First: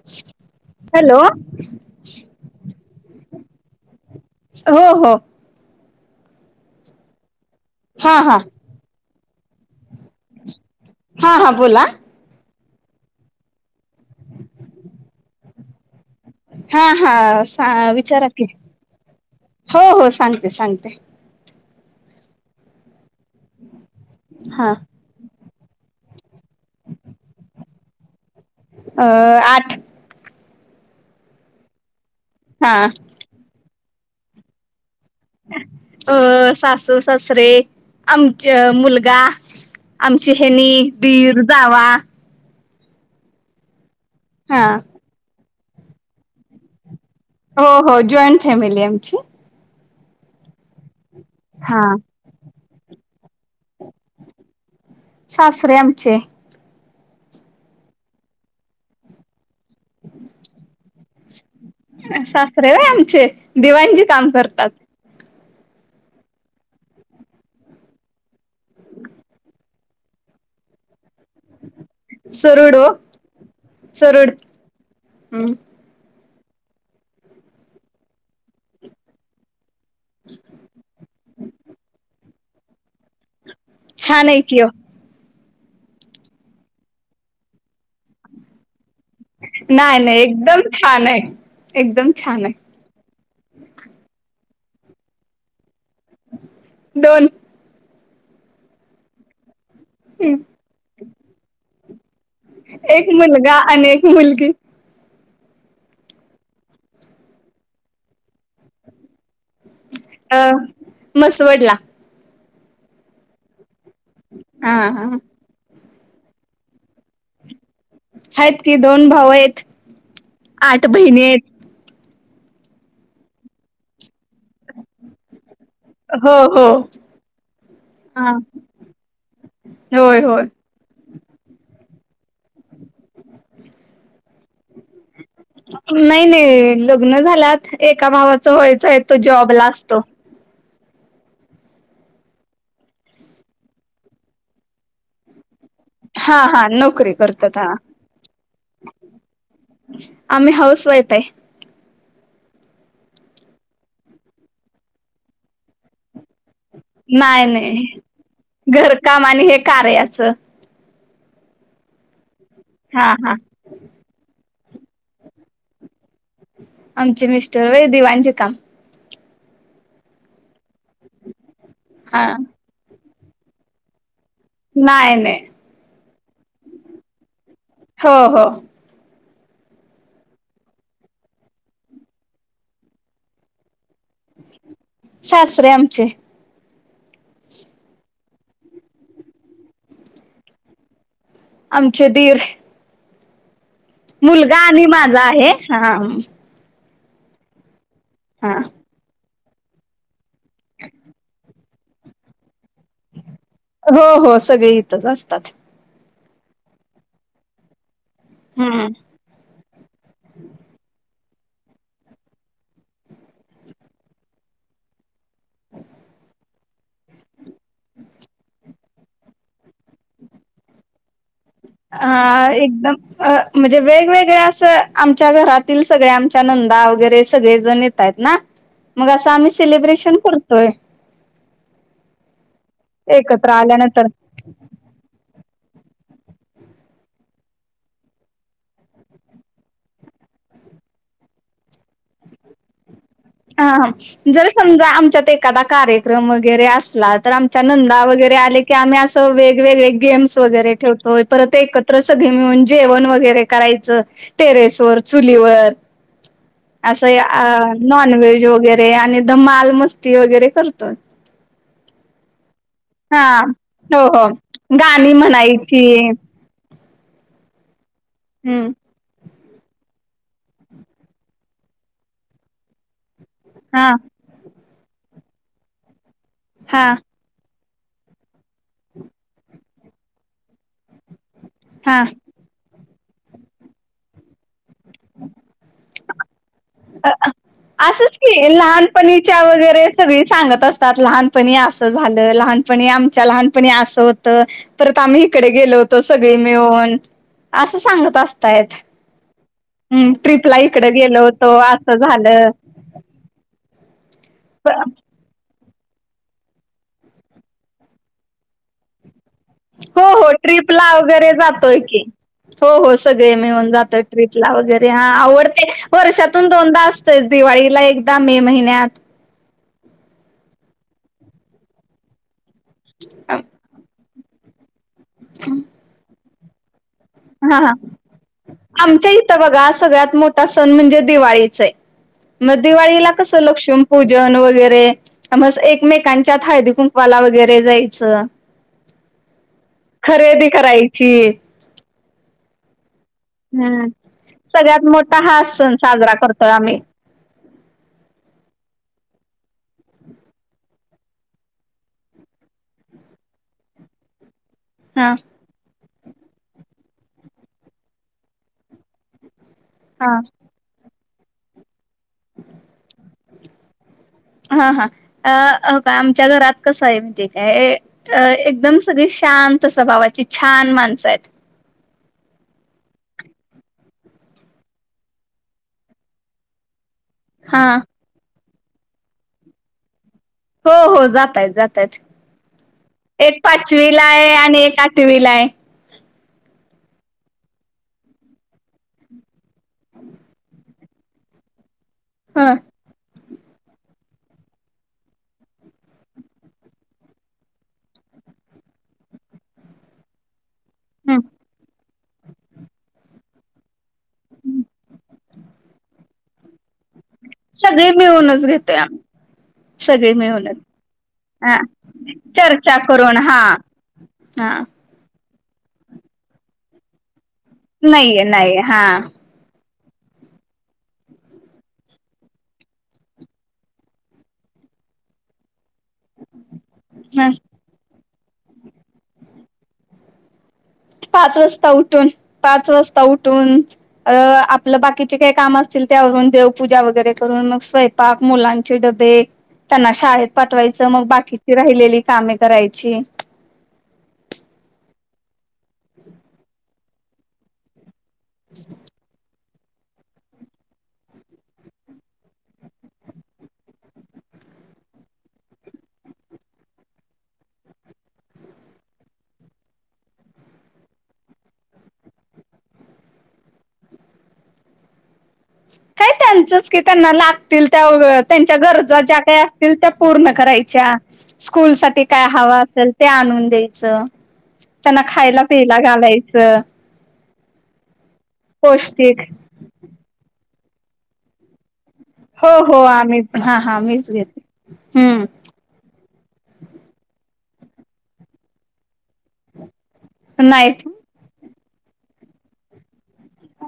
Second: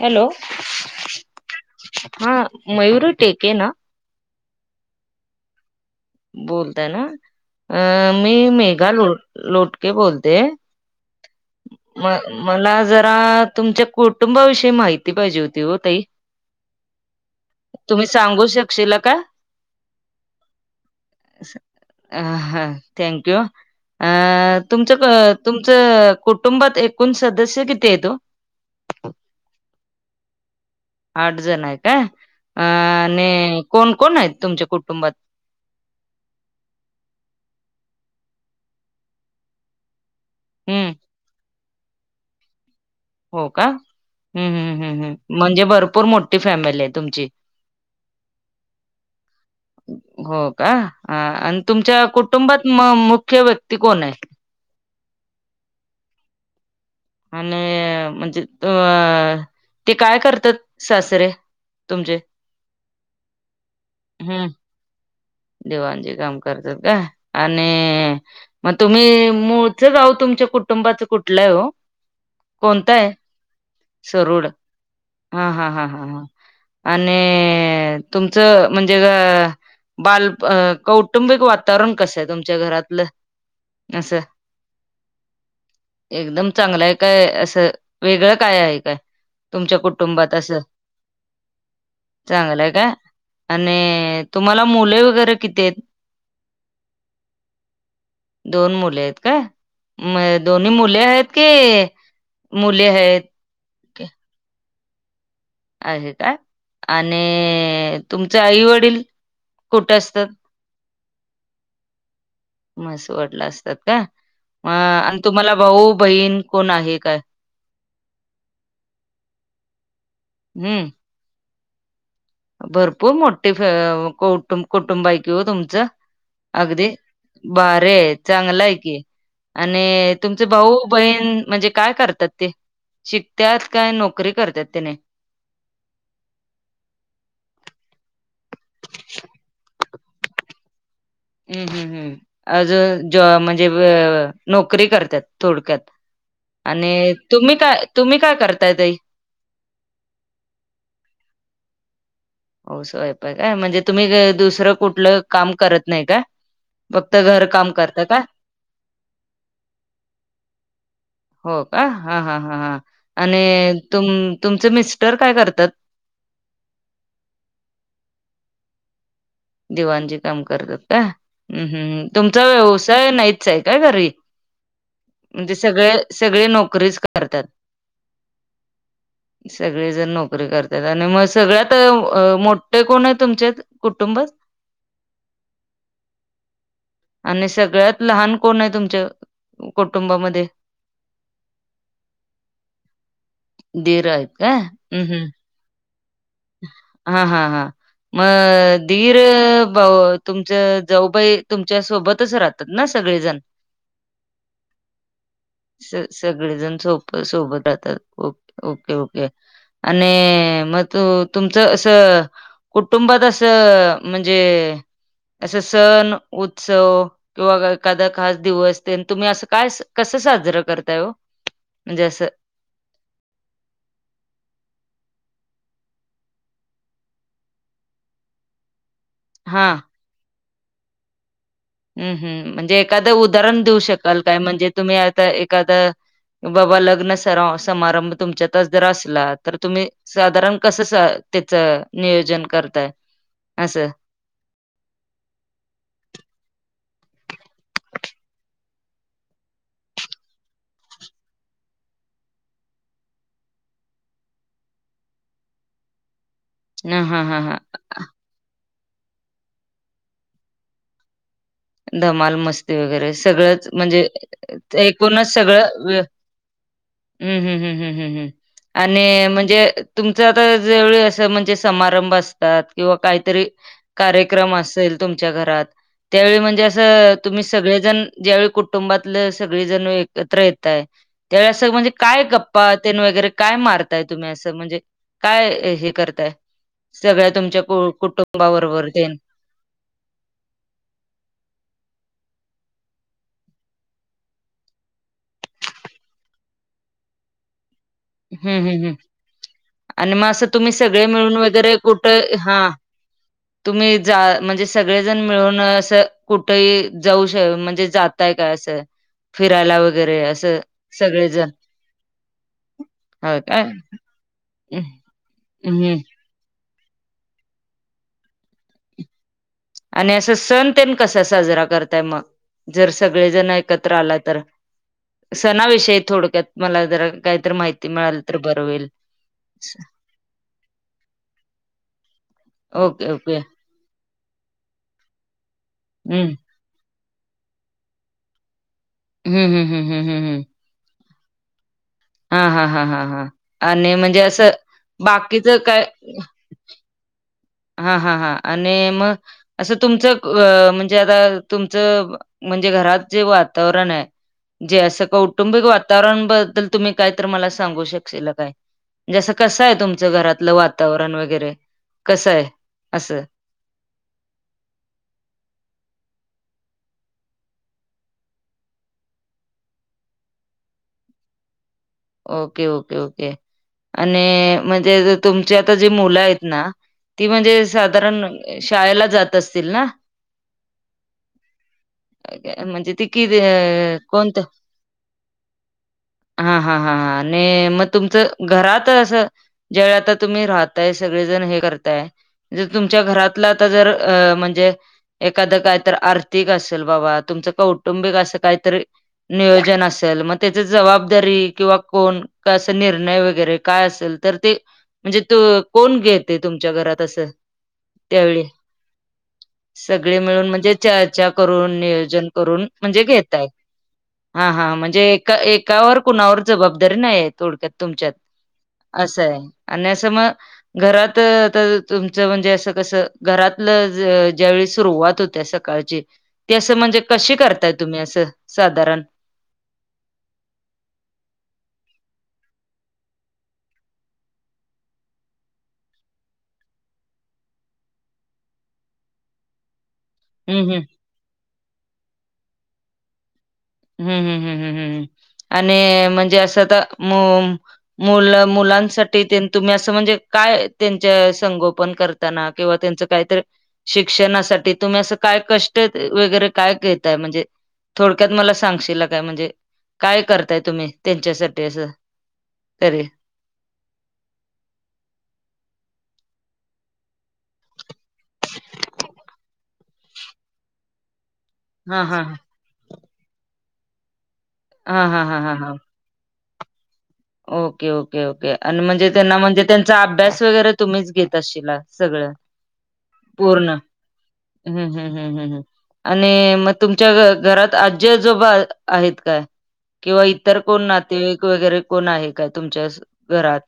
Hello hello. हा मयुरी टेके ना हो, हो. बोलताय ना, अ, हा मी हा मेघा लो, लोटके बोलते. हा, हां बोला. म मला जरा तुमच्या कुटुंबाविषयी माहिती पाहिजे होती वो ताई. हा, हा सा, तुम्ही विचारा की. सांगू शकशीला का हो, हो सांगते, सांगते. हा, थँक यू, हा अ, हा तुमच तुमचं कुटुंबात एकूण सदस्य किती येत ओ? अ आठ. आठ जण आहे काय? अ हा कोण कोण आहेत, तुमच्या कुटुंबात? अ सासू- सासरे आमच्य मुलगा आमची हे नी, हम्म दीर, जावा. हो का ह् हा ह् म्हणजे भरपूर मोठी फॅमिली आहे तुमची. हो, हो जॉईंट फॅमिली आमची. हो का आणि हा तुमच्या कुटुंबात म मुख्य व्यक्ती कोण आहे? सासरे आमचे, आणि, म्हणजे अ, ते काय करतात सासरे? तुमचे? सासरे वय आमचे, दिवांजी काम करतात. देवाणजी काम करतात काय, आणि मग तुम्ही मूळचं गाव, तुमच्या कुटुंबाच कुठलं ये हो? सरूड ओ कोणताय? सरूड सरुड, हा हा हा हा हा. आणि, तुमचं म्हणजे गं बालप, कौटुंबिक वातावरण कसं आहे तुमच्या घरातलं? आसं छान आहे कि ओ एकदम चांगलंय काय, असं वेगळं काय हाय काय? तुमच्या नाही नाही कुटुंबात असं,, एकदम छान आहे एकदम छान आहे चांगलंय काय. आणि, तुम्हाला मुले वगैरे किती आहेत? दोन. दोन मुले आहेत काय, म दोन्ही मुले आहेत की मुली एक हायेत? मुलगा अनि एक मुलगी. आहे का, आणि तुमचे आई वडील कुठं असतात, अ मसवडला मसवाडला असतात का? म हा हा अन् तुम्हाला भाऊ बहीण कोण आहे काय? आहेत की, दोन भाऊ आहेत, आठ हम्म बहिणी आहेत. भरपूर मोठे, फॅ अं कौटुं, कौटुंब आहे की ओ तुमचं. हो हो अगदी, भारीय, हा चांगलं आहे की. आणि, होय होय तुमचे भाऊ बहीण म्हणजे काय करत्यात ते, शिकतात काय, नोकरी करतात त्यानी? नाही नाही, लग्नं झाल्यात, एका भावाच व्हायचं आहे तो जॉब ला अस हम्म हम् हम्, अजून जॉब म्हणजे नोकरी करत्यात, थोडक्यात. हा हा आणि, नोकरी तुम्ही करतात हा काय, तुम्ही काय करताय ताई? आम्ही हाऊस वाईफ आहे. हाउसवाइफ आहे काय, म्हणजे तुम्ही, दुसरं कुठलं काम करत नाही काय? फक्त नाही घरकाम नाही, करता का? घरकाम आणि हे कार्याचं. हो का?,, हा हा हा हा, आणि तुम, तुमचे मिस्टर काय करतात? आमचे मिस्टर वय, दिवांनचे काम. दिवाणजी काम करतात काय, हम् हम्,, हा तुमचा व्यवसाय नाहीच आहे काय घरी? नाही नाही म्हणजे सगळे, सगळे नोकरीच करत्यात. हो हो ह, [inaudible] सगळी जण नोकरी करत्यात, आणि मग सगळ्यात मोठे कोण आहे तुमच्यात, कुटुंबात? सासरे आमचे आणि सगळ्यात लहान कोणये तुमच्या कुटुंबामध्ये? आमचे दीर. दीर आहेत मुलगा काय? आणि माझा आहे, हा हम हा हा हा हा मऽ दिर भाऊ, तुमच्या जाऊबाई तुमच्या सोबतच राहता? ना सगळेजण हो हो सगळी इथंच असतात स सगळेजण सोबत राहतात, ओ हम्म ओके ओके. आण मं तू तुमचं असं, कुटुंबात असं म्हणजे असे सण, उत्सव किंवा एखादा खास दिवस, तुम्ही असं काय, कसं साजरं करताय ओ? म्हणजे असं हा एकदम अं म्हणजे वेगवेगळ्या असं, आमच्या घरातील सगळे, आमच्या नंदा वगैरे सगळे जण येत आहेत ना. [inaudible] मग असं आम्ही हां. सेलिब्रेशन करतोय. हम्म हम्म म्हणजे एखादं एकत्र उदाहरण देऊ आल्यानंतर शकाल काय? म्हणजे तुम्ही आता एखादं बाबा लग्न स समारंभ तुमच्यातच जर असला, तर तुम्ही साधारण कसं त्याचं नियोजन करताय? असं. अहं जर समजा आमच्यात एखादा कार्यक्रम वगैरे असला तर, आमच्या नंदा वगैरे आले कि आम्ही असं वेगवेगळे गेम्स वगैर ठेवतोय. परत एकत्र सगळे मिळून जेवण वगैरे करायचं टेरेसवर, चुलीवर. [inaudible] असंहि हां, हां, हां. नॉन व्हेज वगैरे आणि धमाल मस्ती वगैरे करतोय. धमाल, मस्ती वगैरे हा सगळंच हो म्हणजे हो गाणी एकूणच म्हणायची सगळं हम हं हं हं हं हं हम्म. आणि म्हणजे तुमचं आता जेवळी असं म्हणजे समारंभ असतात किंवा काहीतरी हां कार्यक्रम असेल तुमच्या घरात, त्या म्हणजे हा असं तुम्ही सगळेजण, ज्यावेळी कुटुंबातलं सगळेजण एकत्र येताय त्यावेळी असं म्हणजे हा काय गप्पा तेन वगैरे काय मारताय तुम्ही असं म्हणजे? काय हे करताय, सगळ्या तुमच्या कुटुंबाबरोबर ते? त्या वगैरे सगळी सांगत असतात, लहानपणी असं झालं, लहानपणी आमच्या लहानपणी असं होतं. परत आम्ही इकडे गेलो होतो सगळी मिळून, असं सांगत हं, असतायत, हं, हं. हं आणि मग असं ट्रिपला तुम्ही इकडे सगळे गेलो. मिळून होतो वगैरे असं कुटं हा झालं तुम्ही जा म्हणजे सगळेजण मिळून असं. कुठेही जाऊ श म्हणजे जाताय काय असं फिरायला वै हो हो ट्रीपला वगैरे जातोय की. हो हो सगळे मिळून जातोय ट्रीपला वगैरे. हा आवडते हम्म वर्षात तून दोनदा असतेच दिवाळीला, एकदा मे महिन्यात. आणि असं सण तेन कसा साजरा करताय मग? जर सगळेजण एकत्र आला तर. सणाविषयी थोडक्यात मला जरा काहीतरी हा हा माहिती मिळाल आमच्या इथं बघा, सगळ्यात मोठा सण म्हणजे दिवाळीचये. मग ओके दिवाळीला कस ओके लक्ष्मी पूजन वगैरे, म हम्म एकमेकांच्यात हळदी कुंकू वाला वगैरे जायचं, हम्म हम्म हम्म हम्म हम्म खरेदी करायची. हा हा हा हा हा. हम्म आणि म्हणजे असं सगळ्यात मोठा हाच बाकीचं सण काय साजरा करतोय आम्ही. हां हां हां आणि म असं तुमचं म्हणजे आता तुमचं म्हणजे घरात जे वातावरण आहे जे असं हा कौ कौटुंबिक वातावरण बद्दल तुम्ही काय तर मला सांगू शकशीला काय? म्हणजे आसं कसं हाय तुमचं हा घरातलं वातावरण वगैरे कसं हाय? असं. हा हा अ हेबगा आमच्या घरात कसं हाय माहिती हाय काय अ एकदम सगळी शांत स्वभावाची छान माणसं आहेत. ओके ओके ओके आणि म्हणजे तुमचे आता जे मुलं आहेत ना ती म्हणजे हा साधारण शाळेला जात असतील ना? हो हो जातायेत जातायेत, अ, म्हणजे ती किती एक अ, पाचवीला आहे, कोणतं आणि एक आठ विला हाय. हा हा हा आणि म तुमचं घरात अस ज्या वेळी तुम्ही राह ताय सगळी जण हे करताय ह म्हणजे तुमच्या घरातला आता जर अ म्हणजे एखादं काय तर आर्थिक असेल बाबा, तुमचं कौटुंबिक असं काहीतरी नियोजन असेल, म त्याची जबाबदारी कोन क असे निर्णय वगैरे काय असेल तर ते म्हणजे तू कोण घेतय तुमच्या घरात? तसं. सगळी मिळूनच घेतोय आम्ही. सगळे मिळून म्हणजे चर्चा हा करून, नियोजन करून, चर्चा म्हणजे करून हा घेताय. हा हा म्हन जे एका एकावर कुणावर जबाबदारी नाही हाय थोडक्यात तुमच्यात, नाहीये नाहीये हा असं हाय. आणि आस म घरात आता तुमचं म्हणजे असं कस घरातलं ज्यावेेळी सुरुवात हो त्या सकाळची ती असं म्हणजे हा कशी करताय तुम्ही असं साधारण पाच वाजता उठून, पाच वाजता उठून अ आपलं बाकीचे काही काम असतील ती आ, देवपूजा वगैरे करून, मग स्वय पाक, मुलांचे डबे, त्यांना शाळेत हम्म पठवायचं, मग बाकीची राहिलेली कामे करायची. हम्म हम् हम्म हम्म हम् आणि म्हणजे असं आता म मुल मुलांसाठी ते न तुम्ही असं म्हणजे काय त्यांच्या संगोपन करताना, किंवा त्यांच काहीतर शिक्षणासाठी तुम्ही अस काय कष्ट वगैरे काय घेताय, म्हणजे थोडक्यात मला सांगशीला काय? म्हणजे काय करताय तुम्ही त्यांच्यासाठी असं तरी? काय त्यांचंच की त्यांना लागतील त्या त्यांच्या गरजा ज्या काही असतील त्या पूर्ण करायच्या स्कूल हा साठी हा काय हाव असेल ते आणून द्यायचं त्यांना हा हा हा खायला हा हा पियला घालायचं ओके ओके ओके आणि म्हणजे पौष्टिक त्यांना म्हणजे त्यांचा अभ्यास वगैरे तुम्हीच घेत असशीला? सगळ, हो हो आम्ही हा पूर्ण हा मीच घेते हम्म हम् हम्म हम् हम्. आणि म तुमच्या घरात आजी आजोबा आहेत काय? किंवा इतर कोण नाईट नातेवाईक वगैरे कोण आहे काय? तुमच्या घरात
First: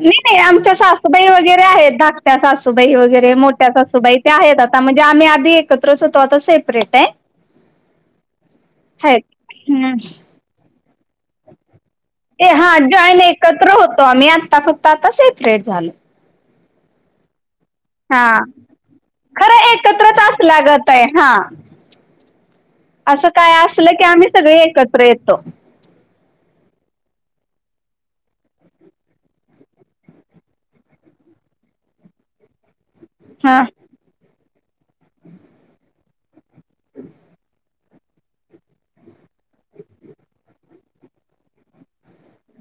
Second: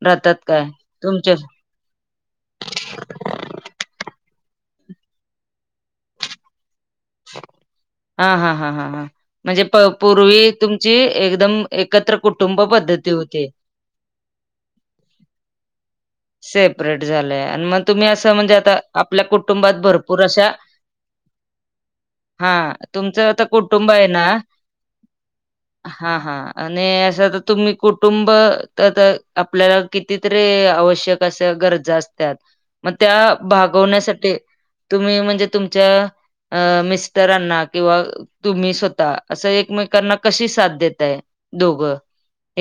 नाही राहतात -नाही, काय आमच्या सासूबाई तुमच्या वगैरे आहेत, धाकट्या सासूबाई वगैरे मोठ त्याचा सासुबाई ते आहेत आता, म्हणजे आम्ही आधी एकत्रच होतो. आता सेपरेट आहे. हा हा हा ह ह, आहेत म्हणजे हम्म. पूर्वी तुमची एकदम एकत्र कुठ ए हा जॉईन एकत्र होतो आम्ही, आता फक्त आता सेपरेट झालो. सेपरेट झालंय आणि मग तुम्ही हा असं म्हणजे आता, आपल्या खरं कुटुंबात एकत्रच भरपूर अशा असला गत आहे हा हा तुमचं असं आता काय कुटुंब असलं की आहे ना आम्ही सगळे एकत्र येतो हा हा आणि असं तर तुम्ही कुटुंब आपल्याला कितीतरी आवश्य आशा गरजा असत्यात, मग त्या हा भागवण्यासाठी तुम्ही म्हणजे तुमच्या, अ मिस्टरांना किंवा तुम्ही स्वतः असं एकमेकांना कशी साथ देतय दोघं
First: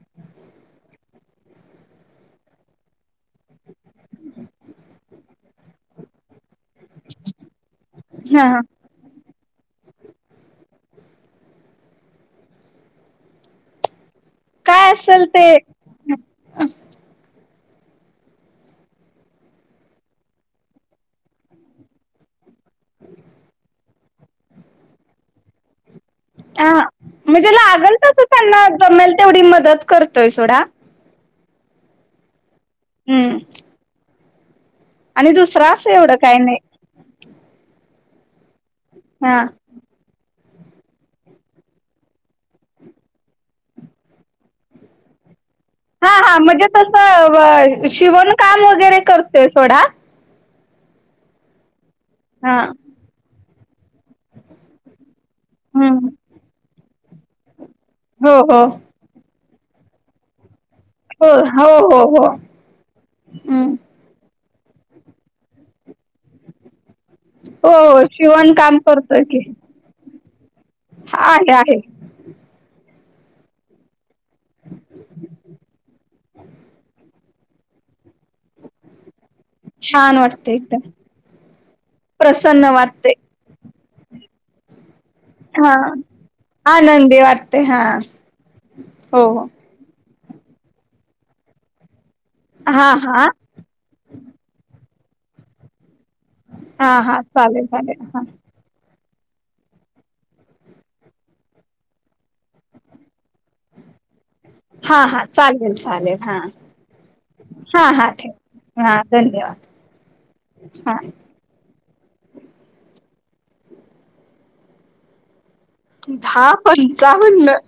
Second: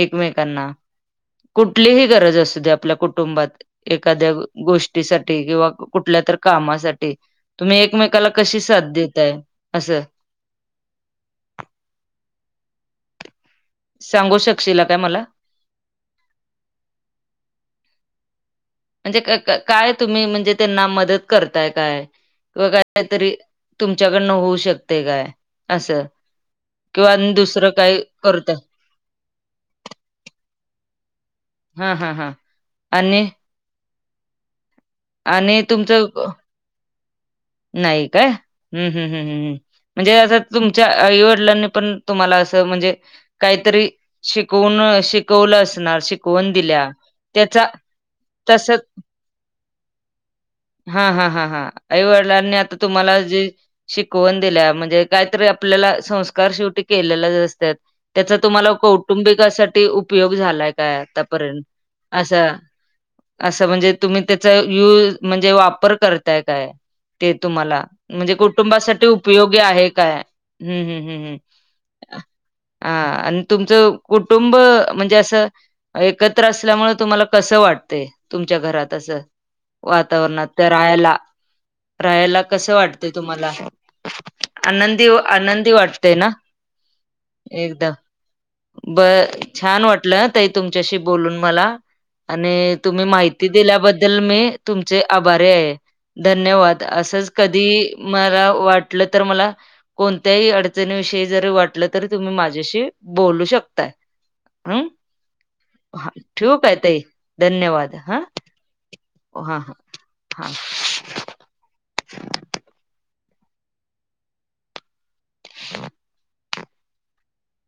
एकमेकांना, कुठलीही गरज असू दे आपल्या कुठ कुटुंबात, एखाद्या गोष्टीसाठी किंवा कुठल्या तर कामासाठी, तुम्ही एकमेकाला हा कशी हा. साथ देताय असं सांगू शकशील असल ते म्हणजे क -काय तुम्ही म्हणजे त्यांना मदत करताय काय? किंवा कायतरी तुमच्याकडनं होऊ शकते काय? असं हा, किंवा आणि म्हणजे दुसरं लागल काही तस करत त्यांना जमेल तेवढी मदत करतोय सोडा. हा हा हा, आणि हम्म आणि दुसरा असं तुमचं, एवढं काय नाही नाही काय? हम्म हम्म हम् हम्म हा हम् म्हणजे असं तुमच्या आई- वडिलांनी पण तुम्हाला असं म्हणजे- काहीतरी, शिकवून शिकवलं अस हा हा, म्हणजे तसं शिवण काम तस वगैरे करते सोडा- हा हा हा हा, आई -वडिलांनी हा आता तुम्हाला जे शिकवण दिल्या म्हणजे काहीतरी आपल्याला हम्म संस्कार शेवटी केलेले असते. त्याच हो हो तुम्हाला कौ कुटुंबिकासाठी उपयोग झालाय काय हो आतापर्यंत, हो हो हो असं हम्म तुम्ही त्याचा युज म्हणजे वापर करताय काय? ते हो तुम्हाला हो म्हणजे शिवण काम कुटुंबासाठी करतोय की उपयोगी आहे काय? हम्म हम् हम् हम्. आहे आहे हा आणि तुमचं कुटुंब म्हणजे असं एकत्र असल्यामुळे तुम्हाला कसं वाटतंय, तुमच्या घरात असं. छान वातावरणात वाटते त्या एकदम राहायला, राहायला कस वाटते तुम्हाला? आनंदी व आनंदी हा वाटते ना? आनंदी वाटते हा एकदा ब! हो हो छान वाटलं ताई तुमच्याशी बोलून मला, आणि हा तुम्ही हा माहिती दिल्याबद्दल मी तुमचे आभारी आहे. धन्यवाद, हा हा असंच कधी चालेल चालेल हा मला वाट वाटल तर मला कोणत्याही अडचणीविषयी जरी वाटलं तरी तुम्ही माझ्याशी बोलू शकता. हम, हा हा चालेल चालेल हा ठेवू काय ताई? धन्यवाद हा. हा हा धन्यवाद हा. हा. हा [inaudible] दहा पंचावन्न.